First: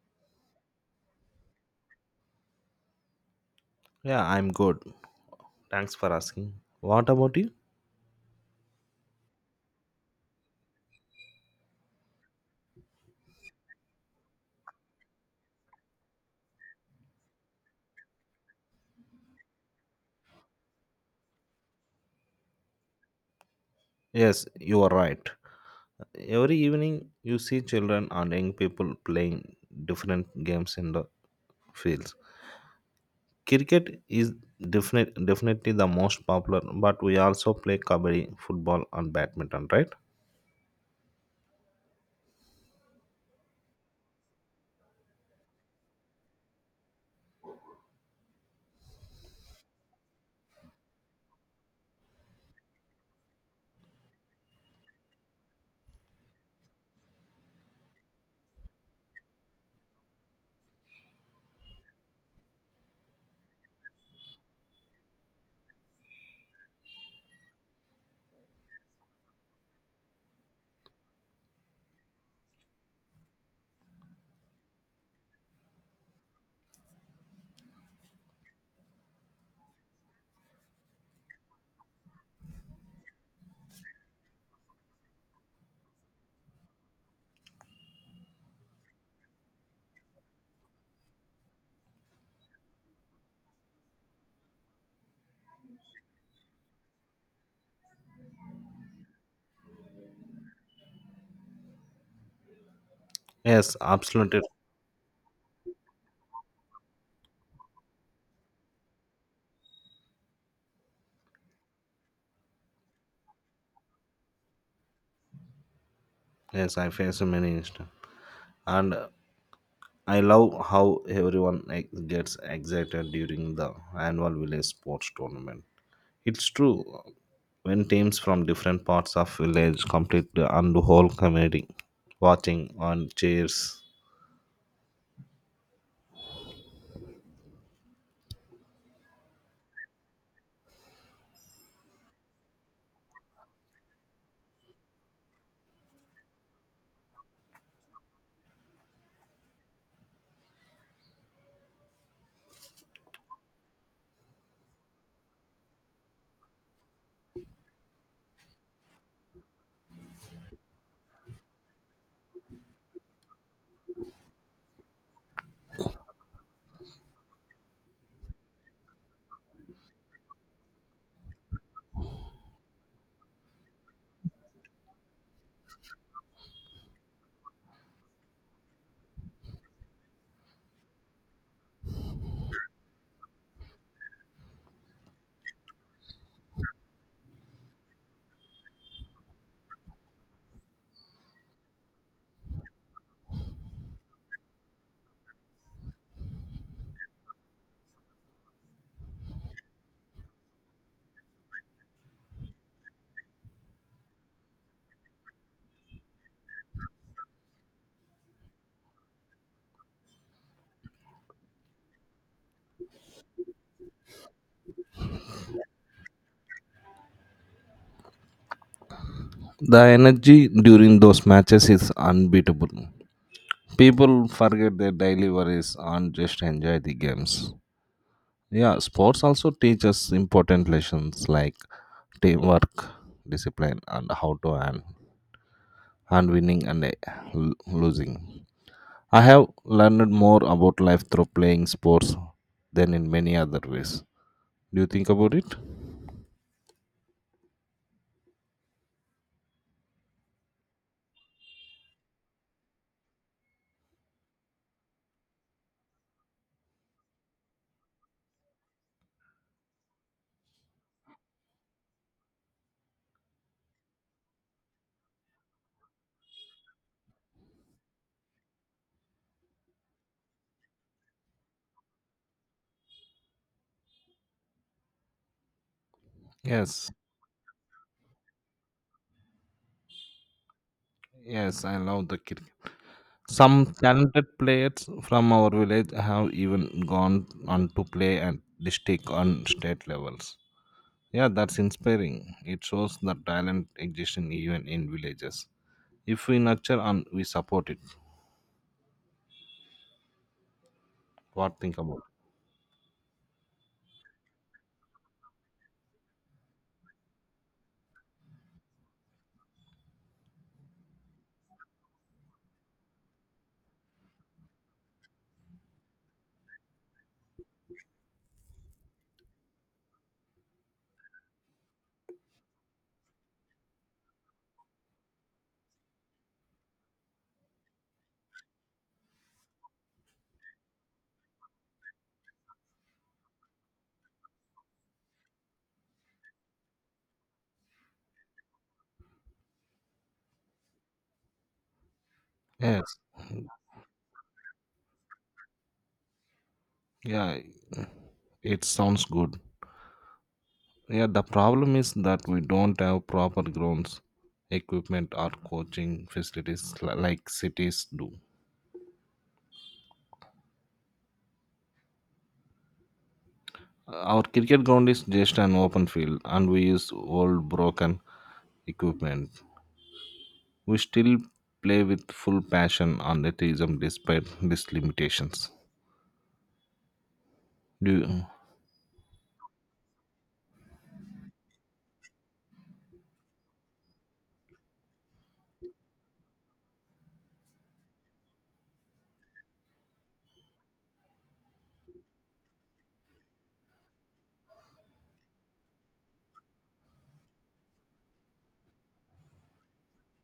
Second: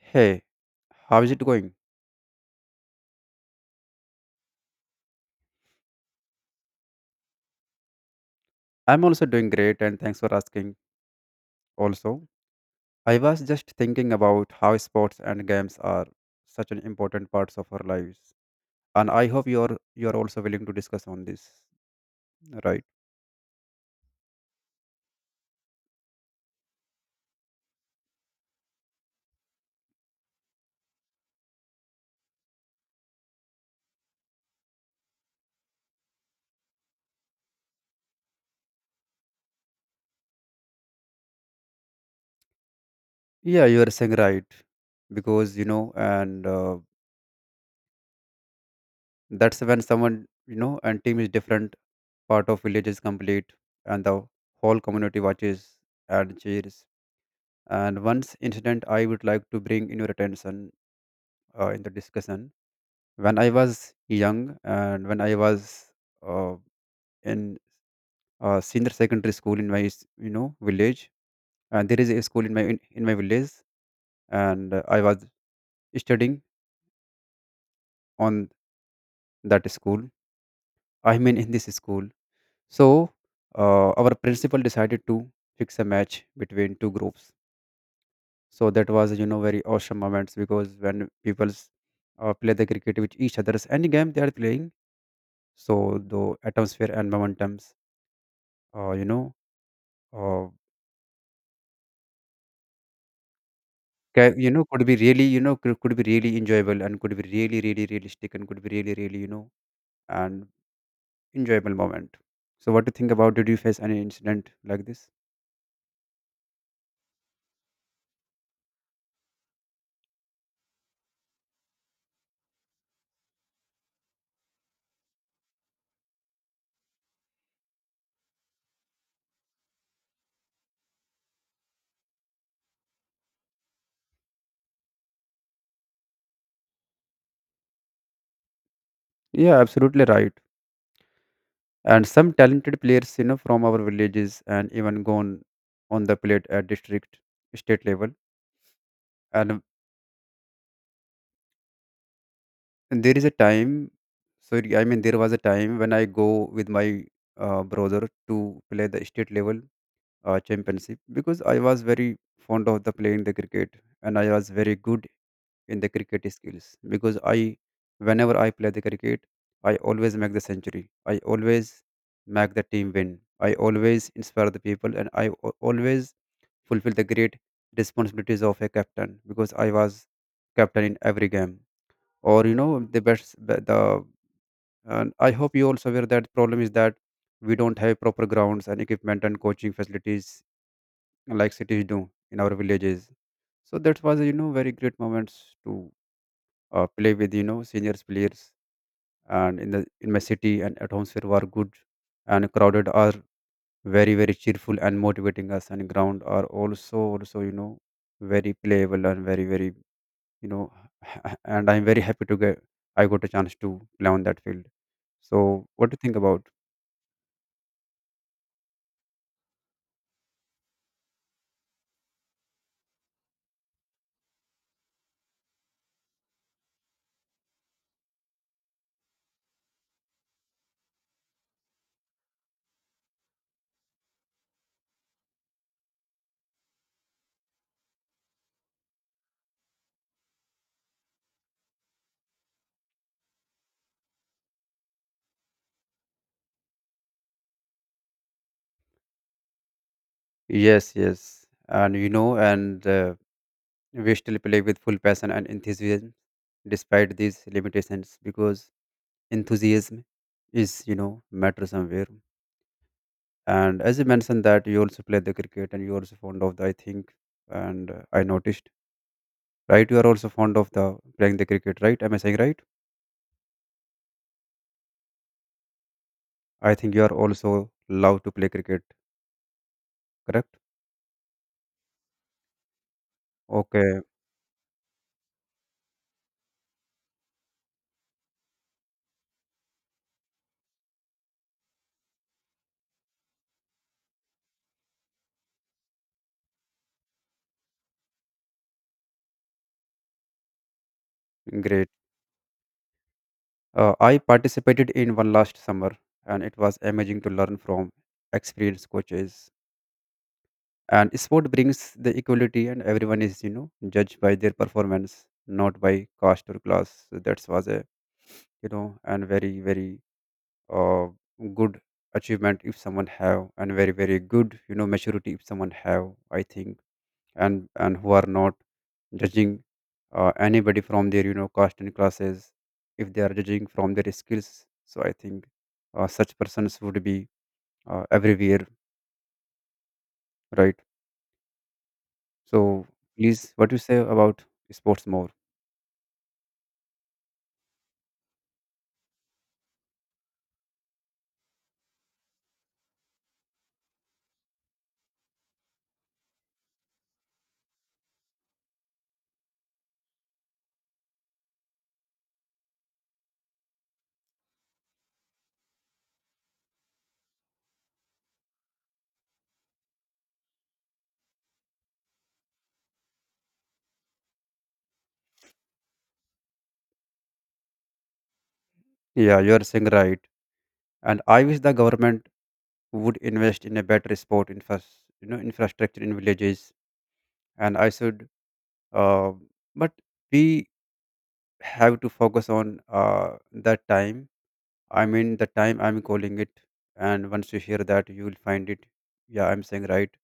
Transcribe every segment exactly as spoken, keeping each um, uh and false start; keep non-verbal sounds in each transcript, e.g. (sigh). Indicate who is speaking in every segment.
Speaker 1: Hey, how is it going?
Speaker 2: Yeah, I'm good. Thanks for asking. What about you?
Speaker 1: I'm also doing great and thanks for asking. Also, I was just thinking about how sports and games are such an important parts of our lives. And I hope you're you're also willing to discuss on this, right?
Speaker 2: Yes, you are right. Every evening, you see children and young people playing different games in the fields. Cricket is definite, definitely the most popular, but we also play kabaddi, football, and badminton, right?
Speaker 1: Yeah, you are saying right because you know, and uh, that's when someone you know and team is different. Part of village is complete, and the whole community watches and cheers. And once incident I would like to bring in your attention uh, in the discussion when I was young and when I was uh, in, uh, senior secondary school in my s- you know village, and there is a school in my in, in my village, and uh, I was studying on that school. I mean in this school. So uh, our principal decided to fix a match between two groups. So that was you know very awesome moments because when people's uh, play the cricket with each other's any game they are playing, so the atmosphere and momentums, uh, you know. Uh,
Speaker 2: Yes,
Speaker 1: Ca
Speaker 2: absolutely.
Speaker 1: you know, could be really, you know, could could be really enjoyable and could be really, really realistic and could be really, really, you know, and enjoyable moment. So what do you think about did you face any incident like this?
Speaker 2: Yes, I face many instances. And uh, I love how everyone ex- gets excited during the annual village sports tournament. It's true. When teams from different parts of village complete the and the whole community watching on cheers.
Speaker 1: Yeah, absolutely right. And some talented players, you know, from our villages and even gone on the plate at district, state level. And there is a time, sorry, I mean, there was a time when I go with my uh, brother to play the state level uh, championship because I was very fond of the playing the cricket and I was very good in the cricket skills because I whenever I play the cricket I always make the century. I always make the team win. I always inspire the people and I al- always fulfill the great responsibilities of a captain because I was captain in every game or you know the best the the- And I hope you also aware that problem is that we don't have proper grounds and equipment and coaching facilities like cities do in our villages. So that was you know very great moments to uh, play with you know seniors players and in the in my city, and atmosphere were good and crowded are very very cheerful and motivating us, and ground are also also you know very playable and very very you know (laughs) and I'm very happy to get I got a chance to play on that field. So what do you think about?
Speaker 2: The energy during those matches is unbeatable. People forget their daily worries and just enjoy the games. Yeah, sports also teach us important lessons like teamwork, discipline, and how to earn, and winning and eh, lo- losing. I have learned more about life through playing sports than in many other ways. Do you think about it?
Speaker 1: Yes, yes, and you know and. Uh, we still play with full passion and enthusiasm despite these limitations because enthusiasm is you know matter somewhere. And as you mentioned that you also play the cricket and you also fond of the, I think. And uh, I noticed, right, you are also fond of the playing the cricket, right? Am I saying right? I
Speaker 2: Yes,
Speaker 1: think you are also love to play cricket, correct?
Speaker 2: yes, I love the cricket. Some
Speaker 1: Okay,
Speaker 2: talented players from our village have even gone on to play at district and state levels. Yeah, that's inspiring. It shows that talent exists in even in villages. If we nurture and we support it, what think
Speaker 1: great.
Speaker 2: about?
Speaker 1: uh, I participated in one last summer and it was amazing to learn from experienced coaches. And sport brings the equality and everyone is you know judged by their performance, not by caste or class. So that was a, you know, and very very uh, good achievement if someone have, and very very good you know maturity if someone have, I think. and and who are not judging uh, anybody from their you know caste and classes, if they are judging from their skills. So I think uh, such persons would be uh, everywhere, right? So
Speaker 2: Yes,
Speaker 1: please, what you say about sports more?
Speaker 2: yeah, it sounds good. Yeah, the problem is that we don't have proper grounds, equipment, or coaching facilities li- like cities do. Our cricket ground is just an open field and we use old broken equipment. We still play with full passion and enthusiasm despite these limitations. Do you-
Speaker 1: Yeah, you are saying right. And I wish the government would invest in a better sport infra- you know, infrastructure in villages. And I should, uh, but we have to focus on uh, that time. I mean, the time I'm calling it. And once you hear that, you will find it. Yeah, I'm saying right.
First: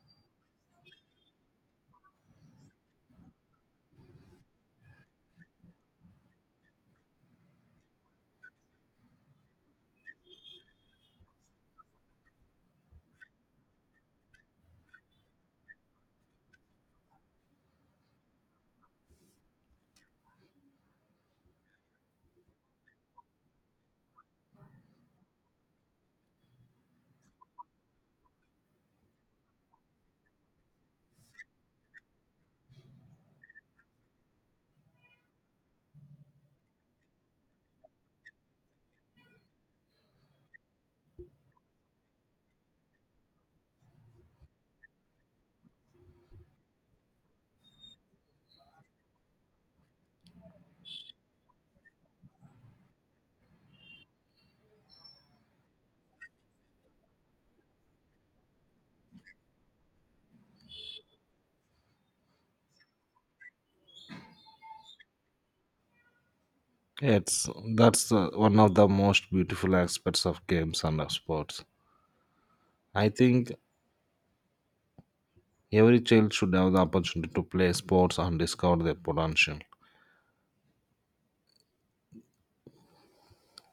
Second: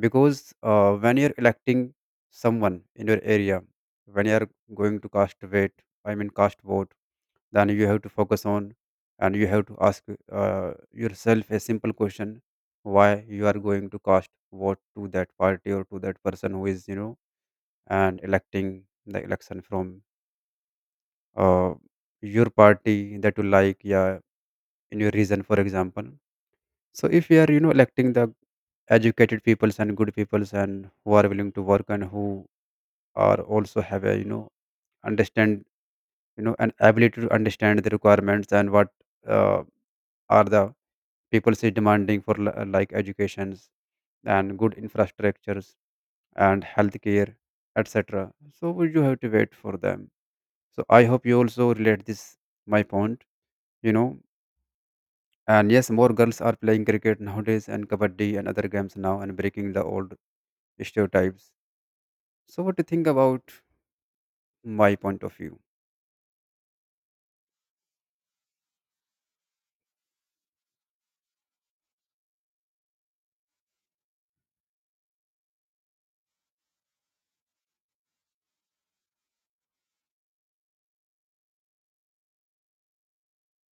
Speaker 1: Because uh, when you're electing someone in your area, when you're going to cast weight I mean cast vote, then you have to focus on and you have to ask uh, yourself a simple question, why you are going to cast vote to that party or to that person who is you know and electing the election from, uh, your party that you like, yeah, in your region, for example. So if we are, you know, electing the educated peoples and good peoples and who are willing to work and who are also have a, you know, understand, you know, an ability to understand the requirements and what uh, are the people say demanding for li- like educations and good infrastructures and healthcare, et cetera. So we do have to wait for them. So I hope you also relate this my point, you know. And yes, more girls are playing cricket nowadays and kabaddi and other games now, and breaking the old stereotypes. So, what do you think about my point of view?
Speaker 2: It's that's uh, one of the most beautiful aspects of games and of sports. I think every child should have the opportunity to play sports and discover their potential.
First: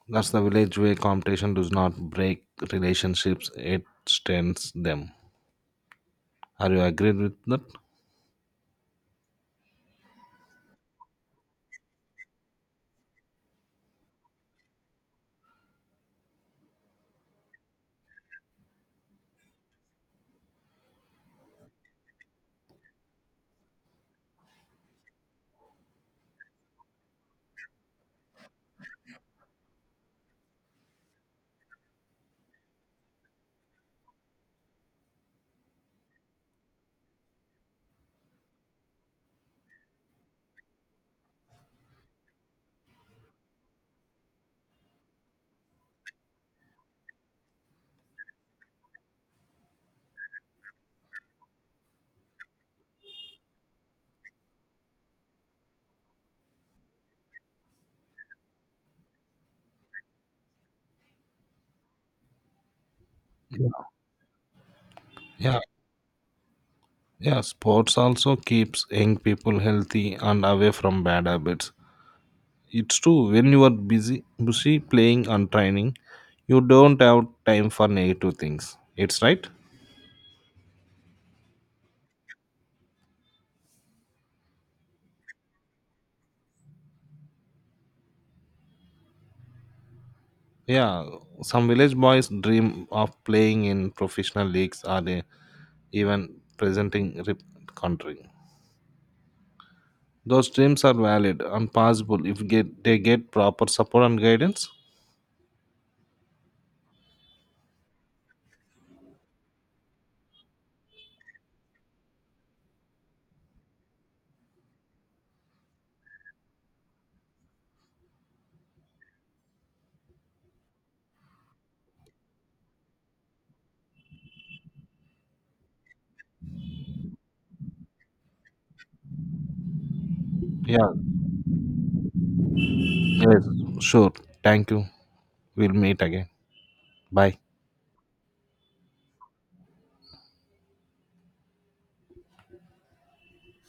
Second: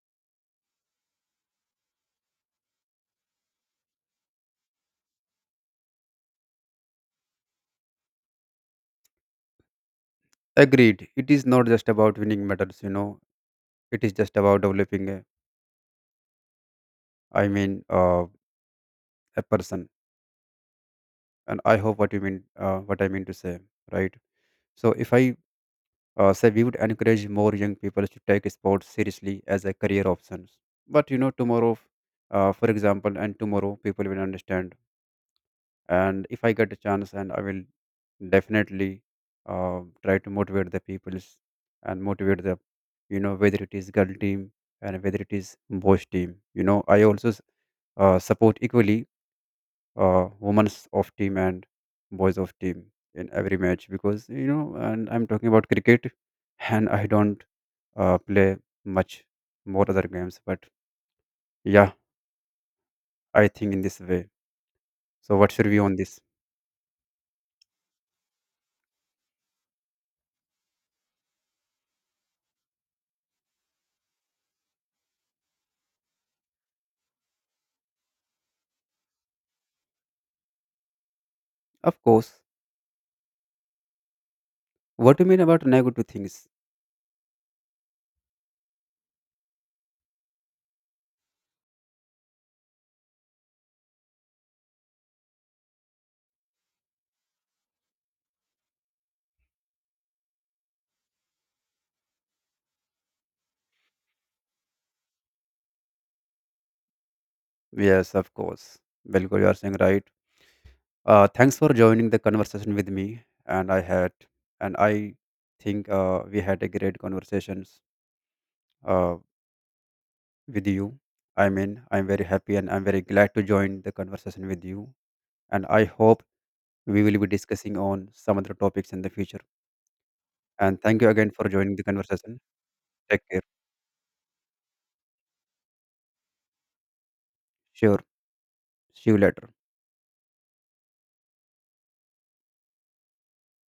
Speaker 2: That's the village way competition does not break relationships, it strengthens them. Are you agreed with that?
Speaker 1: Agreed. It is not just about winning medals, you know. It is just about developing a, I mean, uh, a person. And I hope what you mean, uh, what I mean to say, right? So, if I uh, say we would encourage more young people to take sports seriously as a career options. But you know, tomorrow, uh, for example, and tomorrow people will understand. And if I get a chance, and I will definitely uh, try to motivate the peoples and motivate the you know whether it is girl team and whether it is boys team, you know. I also s- uh, support equally uh, women's of team and boys of team in every match, because you know and I'm talking about cricket and I don't uh, play much more other games, but yeah, I think in this way. So what
Speaker 2: Yeah,
Speaker 1: should we on this?
Speaker 2: yeah, sports also keeps young people healthy and away from bad habits. It's true when you are busy busy playing and training, you don't have time for negative things. It's right?
Speaker 1: Of course. What do you mean about negative things?
Speaker 2: Yeah, some village boys dream of playing in professional leagues or they even presenting rep- country. Those dreams are valid and possible if get they get proper support and guidance.
Speaker 1: Yes, of course. Bilkul, you are saying right. Uh, thanks for joining the conversation with me. And I had, and I think uh, we had a great conversations uh, with you. I mean, I'm very happy and I'm very glad to join the conversation with you. And I hope we will be discussing on some other topics in the future. And
Speaker 2: Yeah,
Speaker 1: thank you again for joining the conversation. Take care.
Speaker 2: yes, sure. Thank you. We'll meet again. Bye.
Speaker 1: Sure. See you later.